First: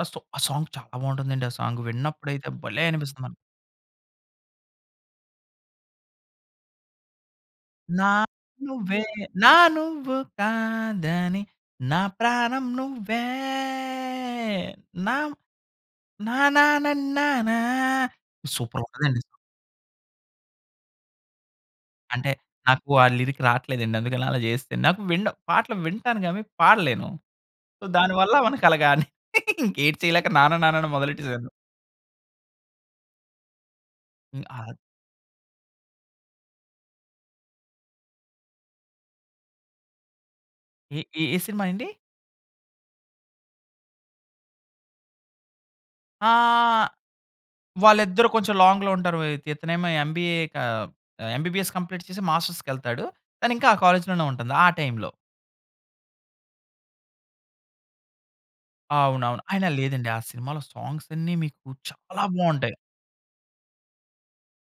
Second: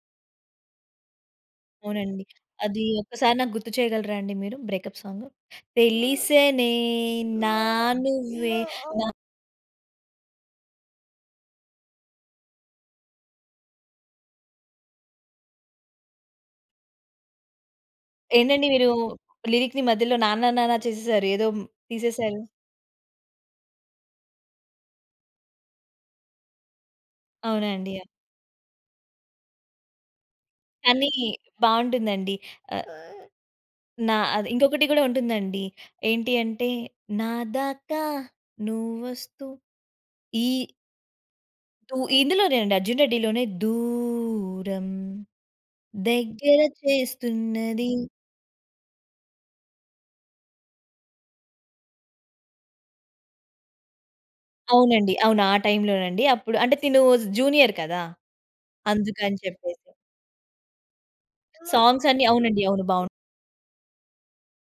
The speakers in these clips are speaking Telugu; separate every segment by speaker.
Speaker 1: అ సో ఆ సాంగ్ చాలా బాగుంటుందండి. ఆ సాంగ్
Speaker 2: అవునండి.
Speaker 1: విన్నప్పుడైతే
Speaker 2: అది
Speaker 1: భలే
Speaker 2: ఒక్కసారి
Speaker 1: అనిపిస్తుంది.
Speaker 2: నాకు గుర్తు చేయగలరా అండి మీరు బ్రేకప్ సాంగ్. తెలిసేనే నా
Speaker 1: నా
Speaker 2: నువ్వే
Speaker 1: నువ్వే
Speaker 2: నా
Speaker 1: నా నువ్వు కాదని నా ప్రాణం నువ్వే నా. నానా నన్నానా
Speaker 2: ఏంటండి?
Speaker 1: సూపర్
Speaker 2: మీరు
Speaker 1: ఉంటదండి ఈ సాంగ్.
Speaker 2: లిరిక్‌ని మధ్యలో నాన్న, నాన్న చేసేసారు. ఏదో
Speaker 1: అంటే,
Speaker 2: తీసేసారు.
Speaker 1: నాకు ఆ లిరిక్ రాట్లేదండి, అందుకనే అలా చేసేశాను. నాకు వినడం పాటలు వింటాను గాని పాడలేను. సో,
Speaker 2: అవునండి. అ
Speaker 1: దానివల్ల మనకి అలాగాని ఇంకేటి చేయలేక నాన్న, నాన్న అని
Speaker 2: కానీ,
Speaker 1: మొదలెట్టేసాను.
Speaker 2: బాగుంటుందండి. ఆహ్, నా
Speaker 1: హ్మ్.
Speaker 2: అది
Speaker 1: ఆహ్
Speaker 2: ఇంకొకటి కూడా ఉంటుందండి. ఏంటి అంటే నాదాకా నువ్వొస్తూ ఈ
Speaker 1: ఏ ఏ సినిమా అండి?
Speaker 2: దూ ఇందులోనే అండి 'అర్జున్ రెడ్డి' లోనే, దూరం
Speaker 1: ఆ!
Speaker 2: దెగ్గర చేస్తున్నది.
Speaker 1: వాళ్ళిద్దరూ కొంచెం లాంగ్‌లో ఉంటారు. ఇత్ ఇతనేమో ఎంబీఏ కా ఎంబీబీఎస్ కంప్లీట్ చేసి మాస్టర్స్‌కెళ్తాడు. తనింకా ఆ కాలేజ్‌లోనే ఉంటుంది, ఆ టైమ్‌లో.
Speaker 2: అవునండి. అవును. ఆ టైమ్‌లోనండి. అప్పుడు అంటే తిను జూనియర్ కదా! అందుకని
Speaker 1: అవునవును. అయినా
Speaker 2: చెప్పేసి.
Speaker 1: లేదండి, ఆ సినిమాలో సాంగ్స్ అన్ని మీకు
Speaker 2: సాంగ్స్ అన్నీ
Speaker 1: చాలా
Speaker 2: అవునండి.
Speaker 1: బాగుంటాయి.
Speaker 2: అవును. బాగుం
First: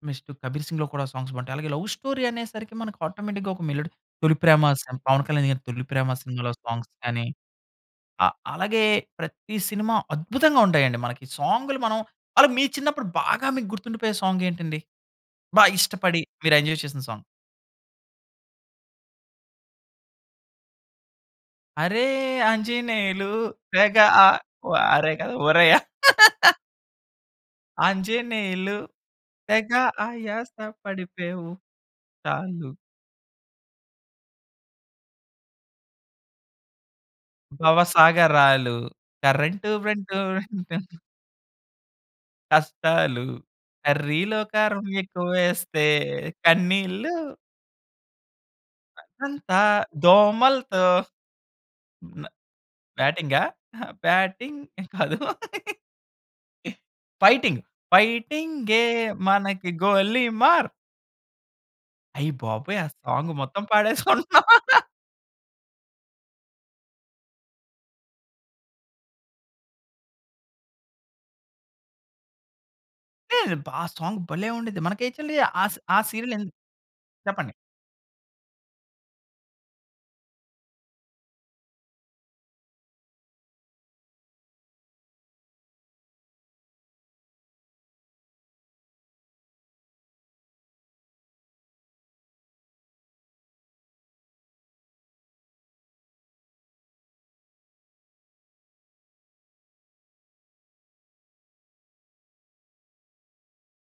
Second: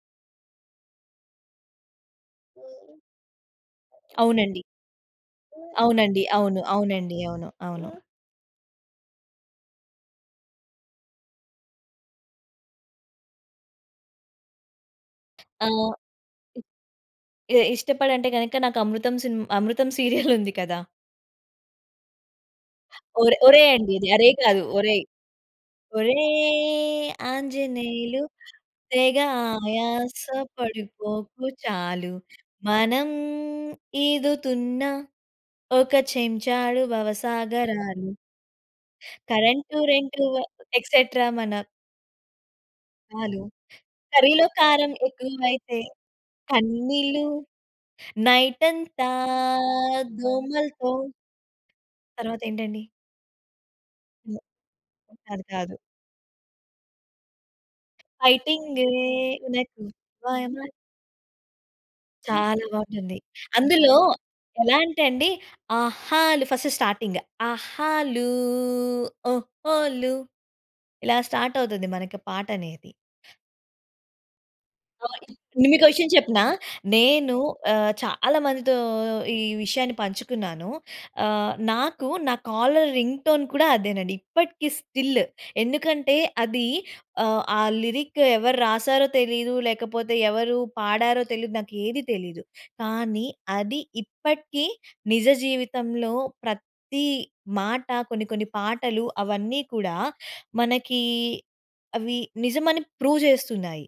Speaker 1: నెక్స్ట్ 'కబీర్ సింగ్‌లో' కూడా సాంగ్స్ బాగుంటాయి. అలాగే లవ్ స్టోరీ అనేసరికి మనకు ఆటోమేటిక్‌గా ఒక మెలోడీ 'తొలి
Speaker 2: అవునండి.
Speaker 1: ప్రేమ' సమ్ పవన్ కళ్యాణ్ గారి 'తొలి ప్రేమ'
Speaker 2: అవునండి.
Speaker 1: సినిమాలో
Speaker 2: అవును.
Speaker 1: సాంగ్స్
Speaker 2: అవునండి.
Speaker 1: కానీ,
Speaker 2: అవును. అవును.
Speaker 1: అ అలాగే ప్రతి సినిమా అద్భుతంగా ఉంటాయండి మనకి సాంగులు మనం అలా మీ చిన్నప్పుడు బాగా మీకు గుర్తుండిపోయే సాంగ్ ఏంటండి? బా
Speaker 2: ఆ!
Speaker 1: ఇష్టపడి మీరు ఎంజాయ్ చేసిన సాంగ్.
Speaker 2: ఎ ఇష్టపడంటే గనక నాకు అమృతం సిన్మ అమృతం సీరియలుంది కదా!
Speaker 1: అరే ఆంజనేయులు
Speaker 2: ఓరే ఓరేయ్ అండి
Speaker 1: తెగ
Speaker 2: ఇది.
Speaker 1: ఆ
Speaker 2: అరేయ్ కాదు
Speaker 1: ఓ
Speaker 2: ఓరేయ్.
Speaker 1: అరేయ్ కాదు ఓరెయ్ ఆ?
Speaker 2: ఓరేయ్ ఆంజనేయులు
Speaker 1: ఆంజనేయులు
Speaker 2: తెగ
Speaker 1: తెగ
Speaker 2: ఆయాస
Speaker 1: ఆయాస
Speaker 2: పడిపోకు
Speaker 1: పడిపోయావు.
Speaker 2: చాలు.
Speaker 1: చాలు.
Speaker 2: మనం ఈదుతున్న ఒక చెంచాడు భవసాగరాలు.
Speaker 1: భవసాగరాలు కరెంటు
Speaker 2: 'కరెంటు,
Speaker 1: రెంటు.
Speaker 2: రెంటు వ ఎక్సేట్రా మన'
Speaker 1: కష్టాలు,
Speaker 2: తాలు.
Speaker 1: కర్రీలో
Speaker 2: కర్రీలో
Speaker 1: కారం
Speaker 2: కారం ఎక్కువైతే
Speaker 1: ఎక్కువేస్తే కన్నీళ్ళు.
Speaker 2: కన్నీళ్లు. నైట్ అంతా
Speaker 1: నైటంతా దోమలతో
Speaker 2: దోమలతో
Speaker 1: న
Speaker 2: తర్వాత ఏంటండి?
Speaker 1: బ్యాటింగా?
Speaker 2: నో.
Speaker 1: బ్యాటింగ్ కాదు.
Speaker 2: కాదు. కాదు.
Speaker 1: ఫైటింగ్. ఫైటింగే
Speaker 2: ఫైటింగే,
Speaker 1: మనకి గోలీమార్.
Speaker 2: [unintelligible]
Speaker 1: అయ్య
Speaker 2: చాలా
Speaker 1: బాబోయ్! ఆ
Speaker 2: బాగుంటుంది.
Speaker 1: సాంగ్ మొత్తం
Speaker 2: అందులో
Speaker 1: పాడేసుకుంటున్నాం.
Speaker 2: ఎలా అంటే అండి ఆహాలు ఫస్ట్ స్టార్టింగ్, ఆహాలు, ఓహోలు ఇలా స్టార్ట్ అవుతుంది, మనకి పాటనేది.
Speaker 1: అబ్బా! ఆ సాంగ్ భలే ఉండిద్ది. మనకి
Speaker 2: ఓయ్!
Speaker 1: యాక్చువల్లి ఆస్
Speaker 2: మీకో
Speaker 1: ఆ
Speaker 2: విషయం
Speaker 1: సీరియల్
Speaker 2: చెప్పనా?
Speaker 1: ఎన్
Speaker 2: నేను
Speaker 1: చెప్పండి?
Speaker 2: ఆహ్, చాలా మందితో ఈ విషయాన్ని పంచుకున్నాను. ఆహ్, నాకు నా కాలర్ రింగ్‌టోన్ కూడా అదేనండి ఇప్పటికి స్టిల్, ఎందుకంటే, అది ఆహ్, ఆ లిరిక్ ఎవరు రాశారో తెలీదు, లేకపోతే ఎవరు పాడారో తెలీదు. నాకు ఏది తెలీదు కానీ, అది ఇప్పటికీ నిజ జీవితంలో ప్రతి మాట కొన్ని కొన్ని పాటలు అవన్నీ కూడా మనకి, అవి నిజమని ప్రూవ్ చేస్తున్నాయి.